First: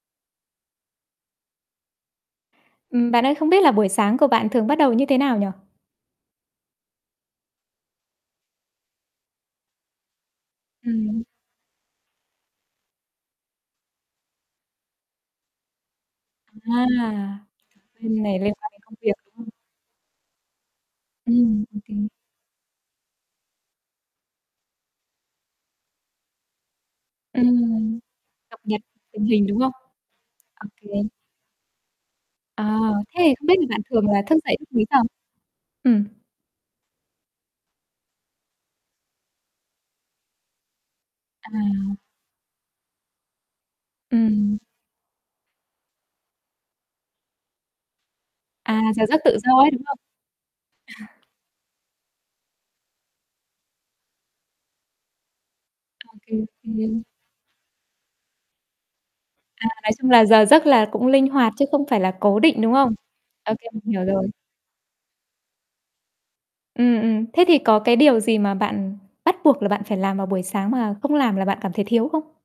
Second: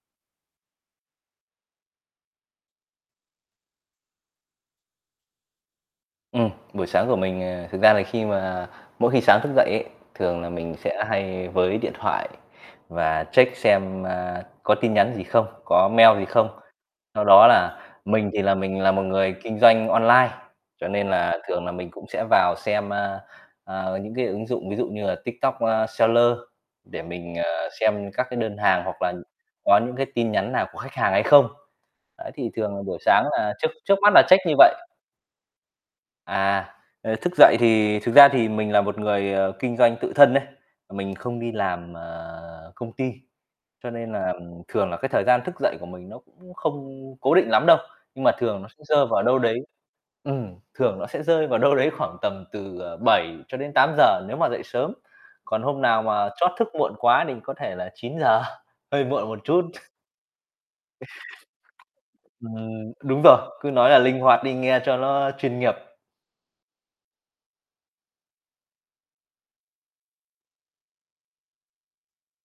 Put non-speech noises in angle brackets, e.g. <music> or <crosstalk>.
Ừm, bạn ơi, không biết là buổi sáng của bạn thường bắt đầu như thế nào nhỉ? Ừm, buổi sáng của mình, ờ, thực ra là khi mà mỗi khi sáng thức dậy ấy, thường là mình sẽ Ừm. hay vớ lấy điện thoại và check xem, a, có tin nhắn gì không, có mail gì không. À, Sau đó là Bên mình này thì liên là quan mình đến là công một việc, đúng người không? kinh doanh online, cho nên là thường Ừm, là mình cũng OK. sẽ vào xem, a, à, những cái ứng dụng ví dụ như là TikTok Seller để mình, à, Ừm, xem các cái đơn cập nhật hàng hoặc là tình hình, đúng không? có những cái tin nhắn nào của khách OK. hàng hay không. Đấy, thì Ờ, thường là buổi thế sáng thì không biết là là trước bạn trước mắt thường là là thức check như dậy lúc vậy. mấy giờ? Ừm. À, ờ, thức dậy thì thực ra thì mình là một người, ờ, kinh doanh tự thân ấy, mình không đi làm, À. à, công ty, cho nên là Ừm. thường là cái thời gian thức dậy của mình nó cũng không cố định lắm đâu. Nhưng mà thường nó À, sẽ giờ rơi giấc vào tự đâu do đấy ấy, đúng không? ừm, thường nó sẽ <chuckles> rơi vào đâu đấy khoảng tầm từ, ờ, 7 cho đến 8:00 nếu mà dậy sớm. Còn hôm nào p Ô mà kê, ô trót thức muộn kê. quá mình có thể là 9:00, hơi muộn một chút. À, nói chung là giờ giấc là cũng linh hoạt chứ không phải là cố định, đúng không? Ừm, đúng rồi, OK, cứ mình nói là hiểu linh rồi. hoạt đi nghe cho ló chuyên nghiệp. Ừm, ừm. Thế thì có cái điều gì mà bạn bắt buộc là bạn phải làm vào buổi sáng mà không làm là bạn cảm thấy thiếu không?